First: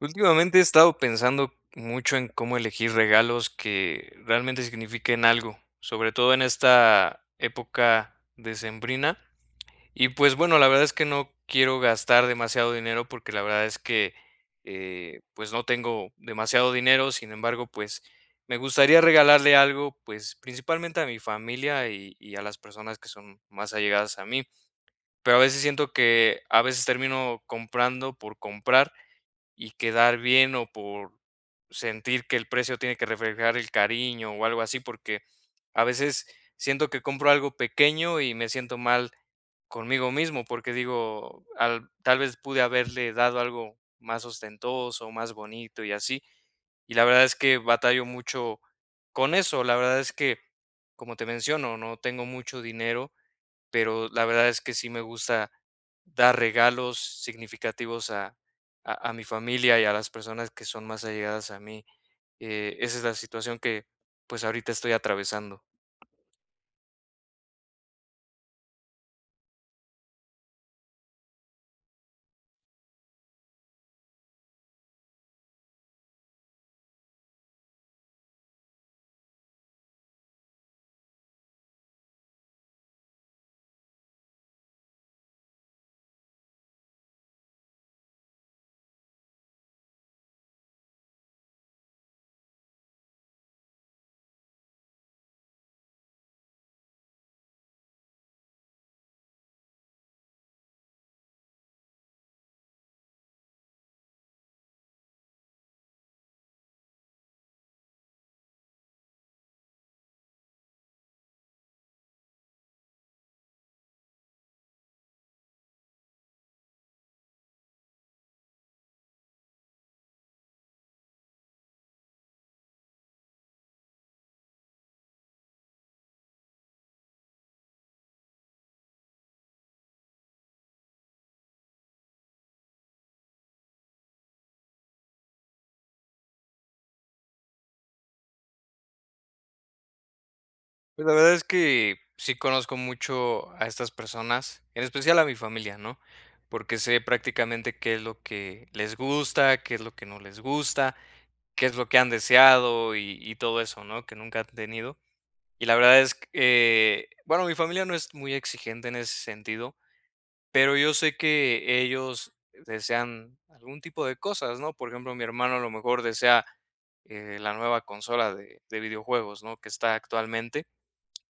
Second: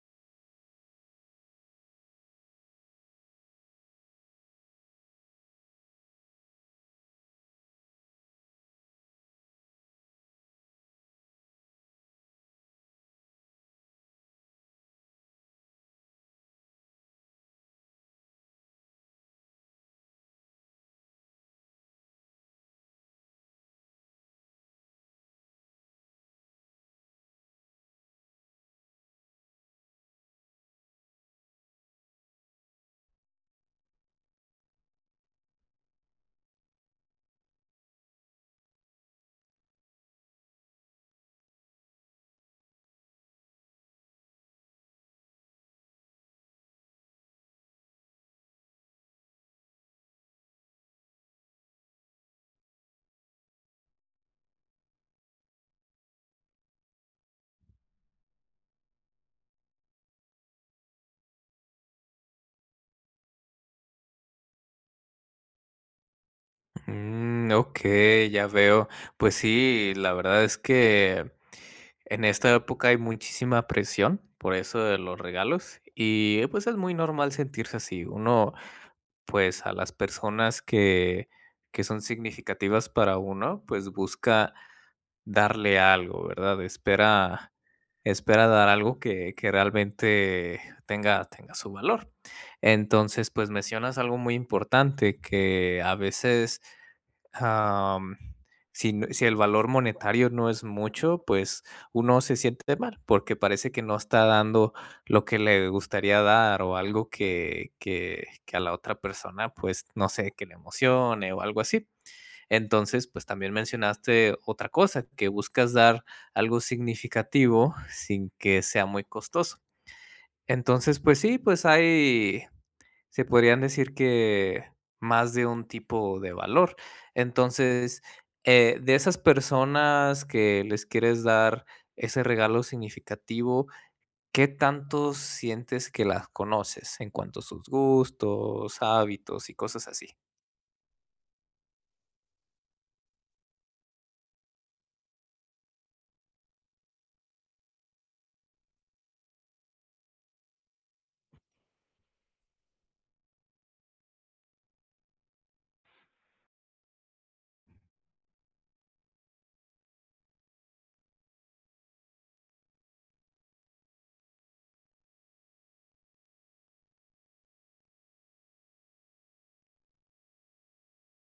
Últimamente he estado pensando mucho en cómo elegir regalos que realmente signifiquen algo, sobre todo en esta época decembrina. Y pues bueno, la verdad es que no quiero gastar demasiado dinero porque la verdad es que pues no tengo demasiado dinero, sin embargo, pues me gustaría regalarle algo, pues principalmente a mi familia y a las personas que son más allegadas a mí. Pero a veces siento que a veces termino comprando por comprar y quedar bien o por sentir que el precio tiene que reflejar el cariño o algo así, porque a veces siento que compro algo pequeño y me siento mal conmigo mismo, porque digo, tal vez pude haberle dado algo más ostentoso, más bonito y así. Y la verdad es que batallo mucho con eso. La verdad es que, como te menciono, no tengo mucho dinero, pero la verdad es que sí me gusta dar regalos significativos a, a mi familia y a las personas que son más allegadas a mí. Esa es la situación que pues ahorita estoy atravesando. Mm, okey, ya veo. Pues sí, la verdad es que en esta época hay muchísima presión por eso de los regalos y, pues, es muy normal sentirse así. Uno, pues, a las personas que son significativas para uno, pues, busca darle algo, ¿verdad? Espera dar algo que realmente tenga su valor. Entonces, pues, mencionas algo muy importante, que a veces am, si, si el valor monetario no es mucho, pues uno se siente mal porque parece que no está dando lo que le gustaría dar o algo que a la otra persona, pues no sé, que le emocione o algo así. Entonces, pues también mencionaste otra cosa, que buscas dar algo significativo sin que sea muy costoso. Entonces, pues sí, pues hay se podrían decir que más de un tipo de valor. Entonces, de esas personas que les quieres dar ese regalo significativo, ¿qué tanto sientes que las conoces en cuanto a sus gustos, hábitos y cosas así? Pues la verdad es que sí conozco mucho a estas personas, en especial a mi familia, ¿no? Porque sé prácticamente qué es lo que les gusta, qué es lo que no les gusta, qué es lo que han deseado y todo eso, ¿no? Que nunca han tenido. Y la verdad es que, bueno, mi familia no es muy exigente en ese sentido, pero yo sé que ellos desean algún tipo de cosas, ¿no? Por ejemplo, mi hermano a lo mejor desea la nueva consola de videojuegos, ¿no? Que está actualmente,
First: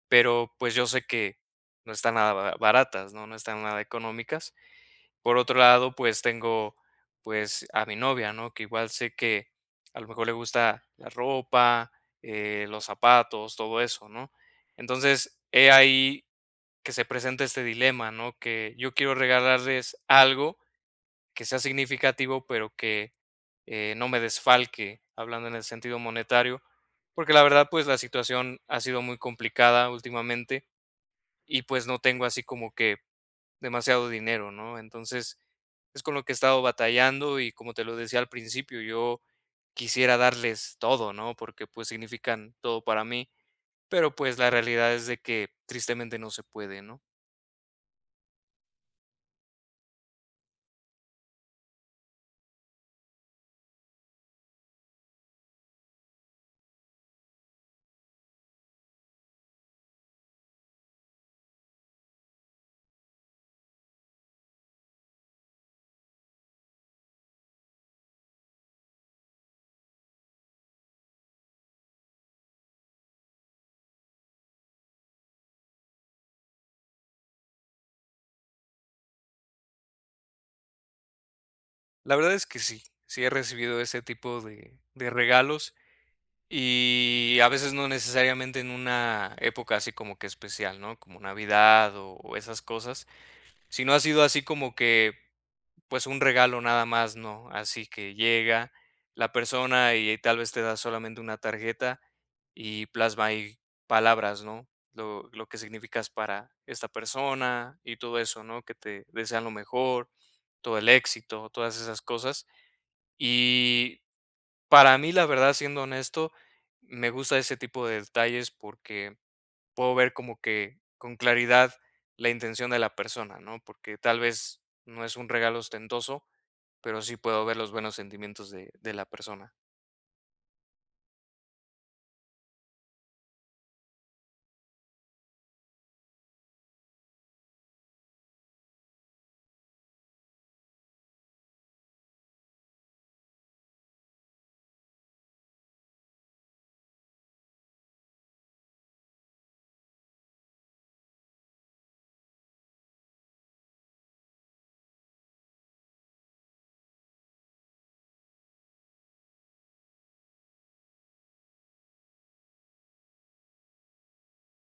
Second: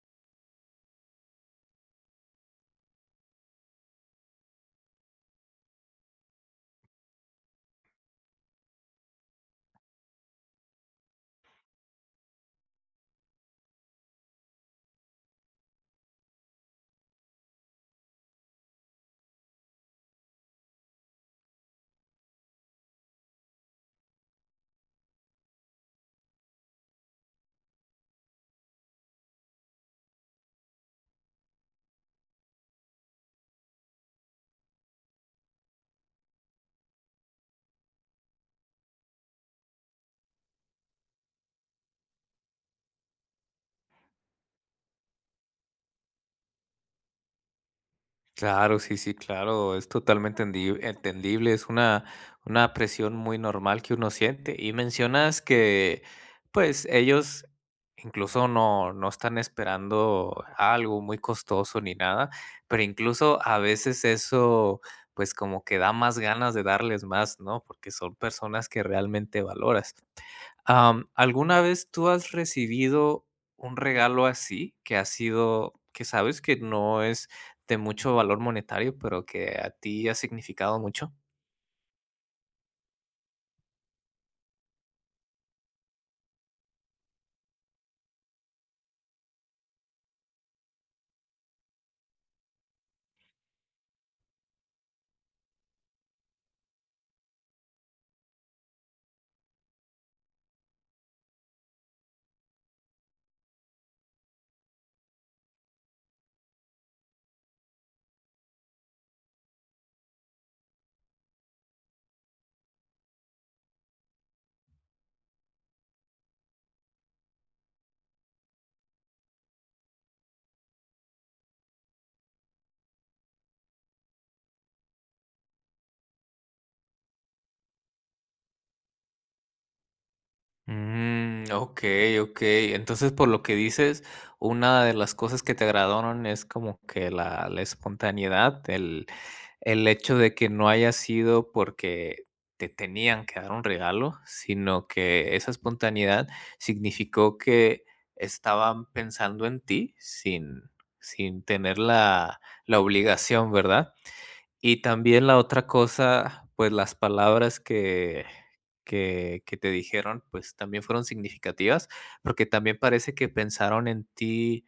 pero pues yo sé que no están nada baratas, ¿no? No están nada económicas. Por otro lado, pues tengo, pues, a mi novia, ¿no? Que igual sé que a lo mejor le gusta la ropa, los zapatos, todo eso, ¿no? Entonces, he ahí que se presenta este dilema, ¿no? Que yo quiero regalarles algo que sea significativo, pero que no me desfalque, hablando en el sentido monetario, porque la verdad, pues la situación ha sido muy complicada últimamente y pues no tengo así como que demasiado dinero, ¿no? Entonces, es con lo que he estado batallando y como te lo decía al principio, yo quisiera darles todo, ¿no? Porque pues significan todo para mí, pero pues la realidad es de que tristemente no se puede, ¿no? Claro, sí, sí, claro, entendible, una presión muy normal que uno siente. Y mencionas que, pues, ellos incluso no están esperando algo muy costoso ni nada, pero incluso a veces eso, pues, como que da más ganas de darles más, ¿no? Porque son personas que realmente valoras. Am, ¿alguna vez tú has recibido un regalo así, que ha sido que sabes que no es de mucho valor monetario, pero que a ti ha significado mucho? La verdad es que sí, sí he recibido ese tipo de regalos y a veces no necesariamente en una época así como que especial, ¿no? Como Navidad o esas cosas, sino ha sido así como que pues, un regalo nada más, ¿no? Así que llega la persona y tal vez te da solamente una tarjeta y plasma ahí palabras, ¿no? Lo que significas para esta persona y todo eso, ¿no? Que te desean lo mejor, todo el éxito, todas esas cosas. Y para mí, la verdad, siendo honesto, me gusta ese tipo de detalles porque puedo ver como que con claridad la intención de la persona, ¿no? Porque tal vez no es un regalo ostentoso, pero sí puedo ver los buenos sentimientos de la persona. Mm, okey, okey. Entonces, por lo que dices, una de las cosas que te agradaron es como que la espontaneidad, El hecho de que no haya sido porque te tenían que dar un regalo, sino que esa espontaneidad significó que estaban pensando en ti sin tener la obligación, ¿verdad? Y también la otra cosa, pues las palabras que te dijeron, pues también fueron significativas, porque también parece que pensaron en ti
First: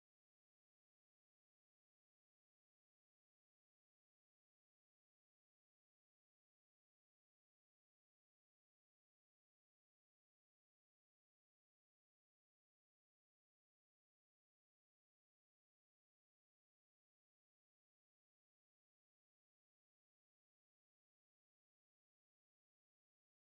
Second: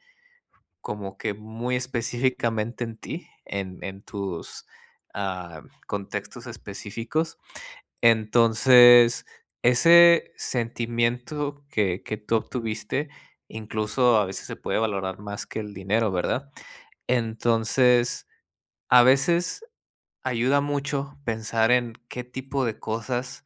como que muy específicamente en ti, en tus, ah, contextos específicos. Entonces, ese sentimiento que tú obtuviste, incluso a veces se puede valorar más que el dinero, ¿verdad? Entonces, a veces ayuda mucho pensar en qué tipo de cosas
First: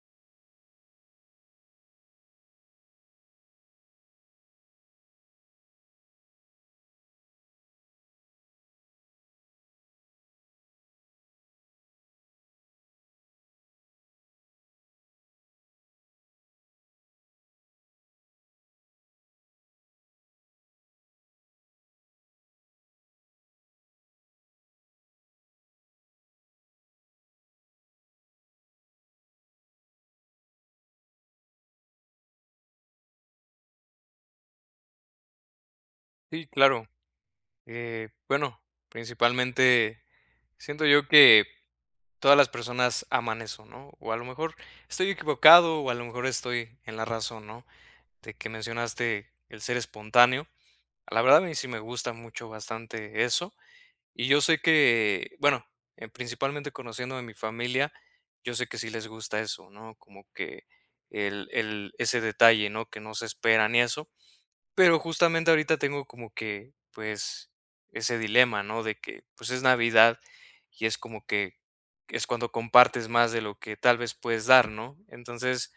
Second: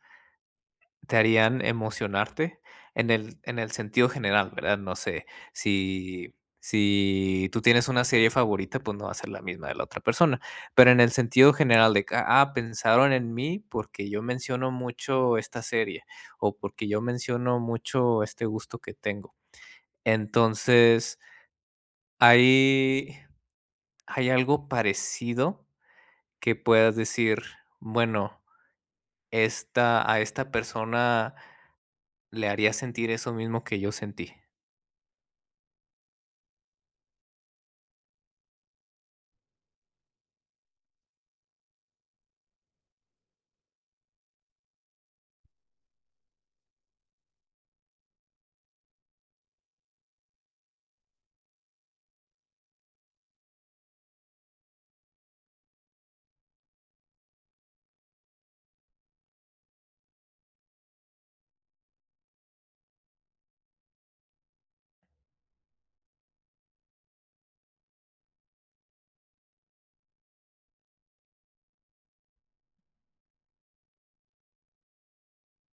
te harían emocionarte en el sentido general, ¿verdad? No sé, si si tú tienes una serie favorita, pues no va a ser la misma de la otra persona, pero en el sentido general de que, ah, pensaron en mí porque yo menciono mucho esta serie o porque yo menciono mucho este gusto que tengo. Entonces, hay hay algo parecido que puedas decir, bueno, esta persona le haría sentir eso mismo que yo sentí. Sí, claro. Bueno, principalmente siento yo que todas las personas aman eso, ¿no? O a lo mejor estoy equivocado, o a lo mejor estoy en la razón, ¿no? De que mencionaste el ser espontáneo. La verdad, a mí sí me gusta mucho bastante eso. Y yo sé que, bueno, principalmente conociendo a mi familia, yo sé que sí les gusta eso, ¿no? Como que el ese detalle, ¿no? Que no se esperan y eso. Pero justamente ahorita tengo como que, pues, ese dilema, ¿no? De que, pues, es Navidad y es como que es cuando compartes más de lo que tal vez puedes dar, ¿no? Entonces,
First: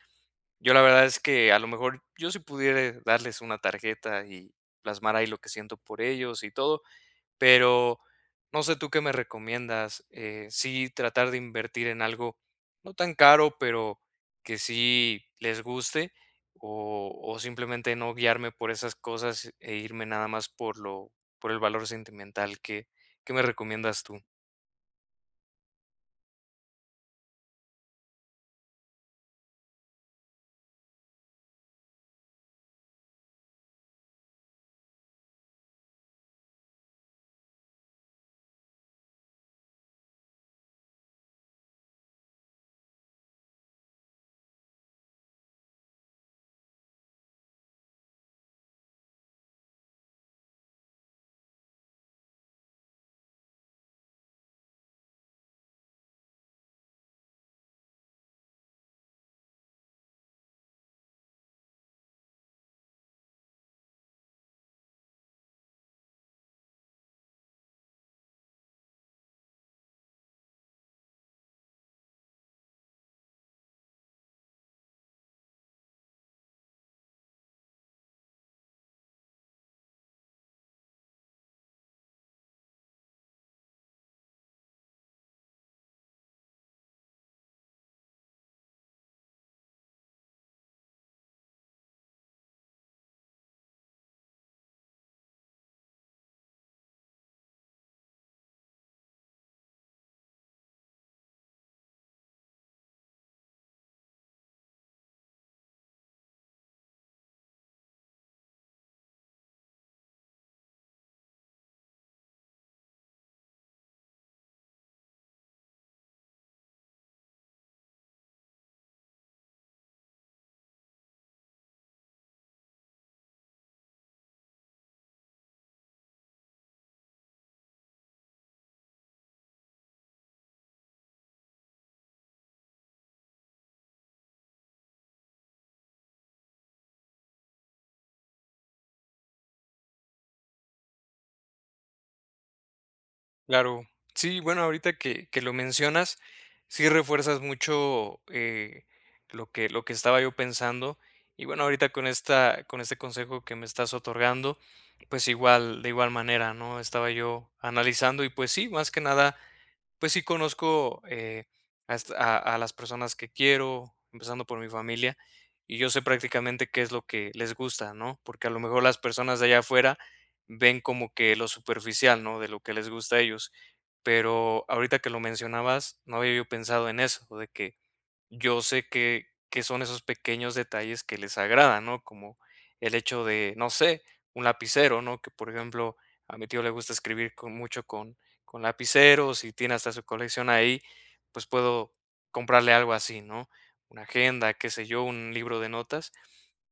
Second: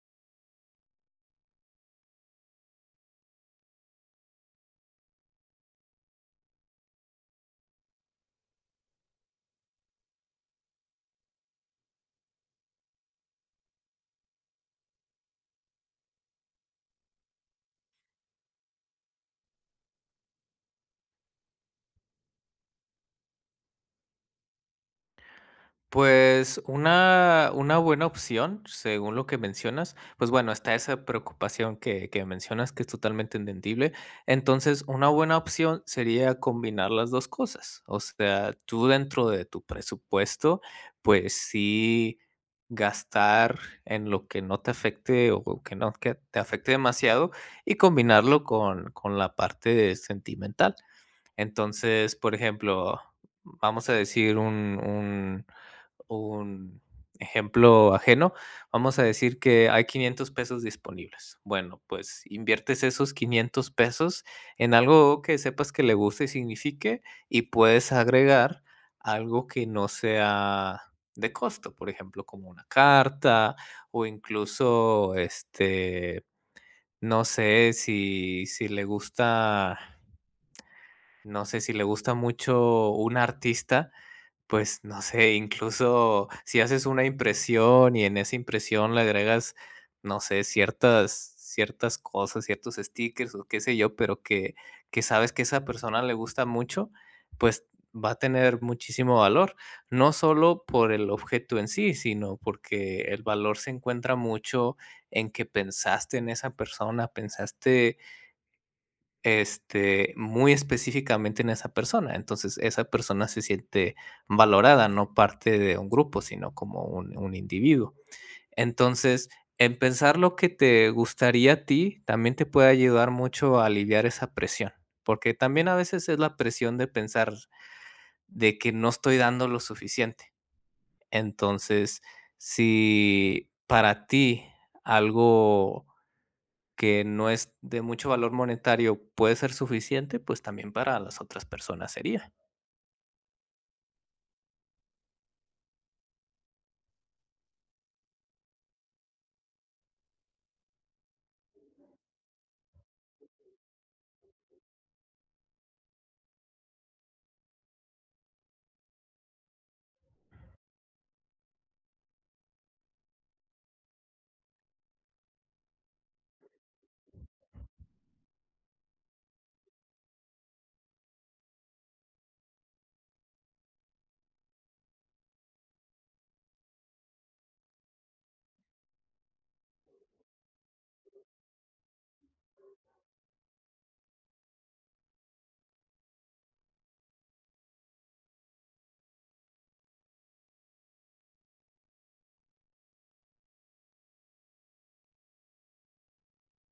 yo la verdad es que a lo mejor yo si pudiera darles una tarjeta y plasmar ahí lo que siento por ellos y todo, pero no sé tú qué me recomiendas, sí tratar de invertir en algo no tan caro, pero que sí les guste o simplemente no guiarme por esas cosas e irme nada más por lo, por el valor sentimental qué ¿qué me recomiendas tú? Pues una buena opción, según lo que mencionas, pues bueno, está esa preocupación que mencionas que es totalmente entendible. Entonces, una buena opción sería combinar las dos cosas. O sea, tú dentro de tu presupuesto, pues sí gastar en lo que no te afecte o que no que te afecte demasiado y combinarlo con la parte sentimental. Entonces, por ejemplo, vamos a decir un ejemplo ajeno, vamos a decir que hay 500 pesos disponibles. Bueno, pues inviertes esos 500 pesos en algo que sepas que le guste y signifique y puedes agregar algo que no sea de costo, por ejemplo, como una carta o incluso, este, no sé si le gusta, no sé si le gusta mucho un artista, pues no sé, incluso si haces una impresión y en esa impresión le agregas, no sé, ciertas cosas, ciertos stickers o qué sé yo, pero que sabes que esa persona le gusta mucho, pues va a tener muchísimo valor, no solo por el objeto en sí, sino porque el valor se encuentra mucho en que pensaste en esa persona, pensaste, este, muy específicamente en esa persona. Entonces, esa persona se siente valorada, no parte de un grupo, sino como un individuo. Entonces, en pensar lo que te gustaría a ti también te puede ayudar mucho a aliviar esa presión, porque también a veces es la presión de pensar de que no estoy dando lo suficiente. Entonces, si para ti algo que no es de mucho valor monetario, puede ser suficiente, pues también para las otras personas sería. Claro. Sí, bueno, ahorita que lo mencionas, sí refuerzas mucho lo que estaba yo pensando. Y bueno, ahorita con esta, con este consejo que me estás otorgando, pues igual, de igual manera, ¿no? Estaba yo analizando y pues sí, más que nada pues sí conozco, a las personas que quiero, empezando por mi familia, y yo sé prácticamente qué es lo que les gusta, ¿no? Porque a lo mejor las personas de allá afuera ven como que lo superficial, ¿no? De lo que les gusta a ellos. Pero ahorita que lo mencionabas, no había yo pensado en eso, de que yo sé que son esos pequeños detalles que les agradan, ¿no? Como el hecho de, no sé, un lapicero, ¿no? Que, por ejemplo, a mi tío le gusta escribir con mucho con lapiceros y tiene hasta su colección ahí, pues puedo comprarle algo así, ¿no? Una agenda, qué sé yo, un libro de notas.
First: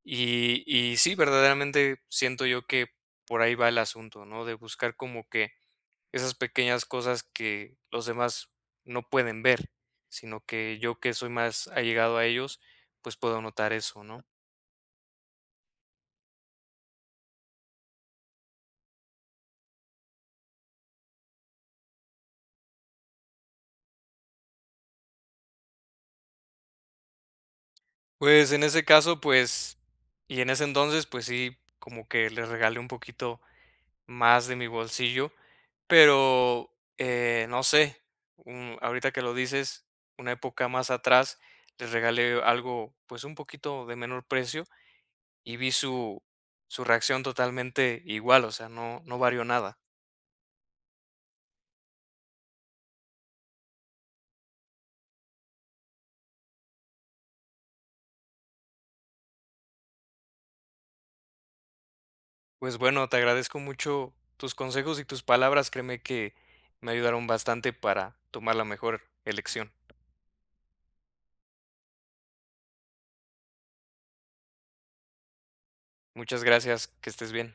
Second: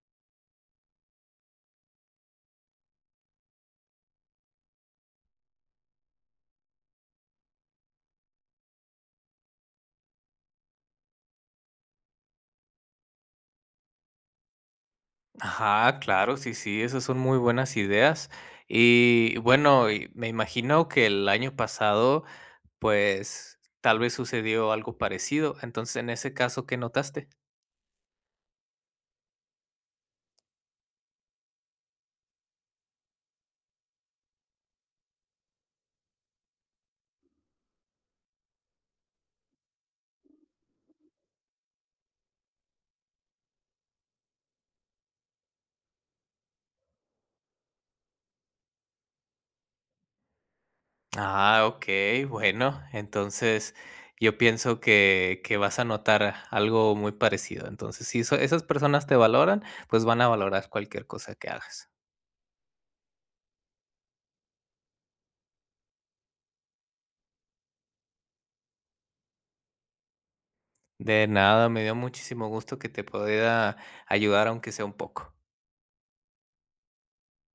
Y sí, verdaderamente siento yo que por ahí va el asunto, ¿no? De buscar como que esas pequeñas cosas que los demás no pueden ver, sino que yo que soy más allegado a ellos, pues puedo notar eso, ¿no? Ajá, claro, sí, sí, esas son muy buenas ideas. Y bueno, y me imagino que el año pasado, pues tal vez sucedió algo parecido. Entonces, en ese caso, ¿qué notaste? Pues en ese caso, pues, y en ese entonces, pues sí, como que les regalé un poquito más de mi bolsillo, pero, no sé, mm, ahorita que lo dices, una época más atrás les regalé algo, pues, un poquito de menor precio y vi su su reacción totalmente igual, o sea, no varió nada. Ah, ok, bueno, entonces yo pienso que vas a notar algo muy parecido. Entonces, si eso- esas personas te valoran, pues van a valorar cualquier cosa que hagas. Pues, bueno, te agradezco mucho tus consejos y tus palabras, créeme que me ayudaron bastante para tomar la mejor elección. De nada, me dio muchísimo gusto que te pueda ayudar, aunque sea un poco. Muchas gracias, que estés bien.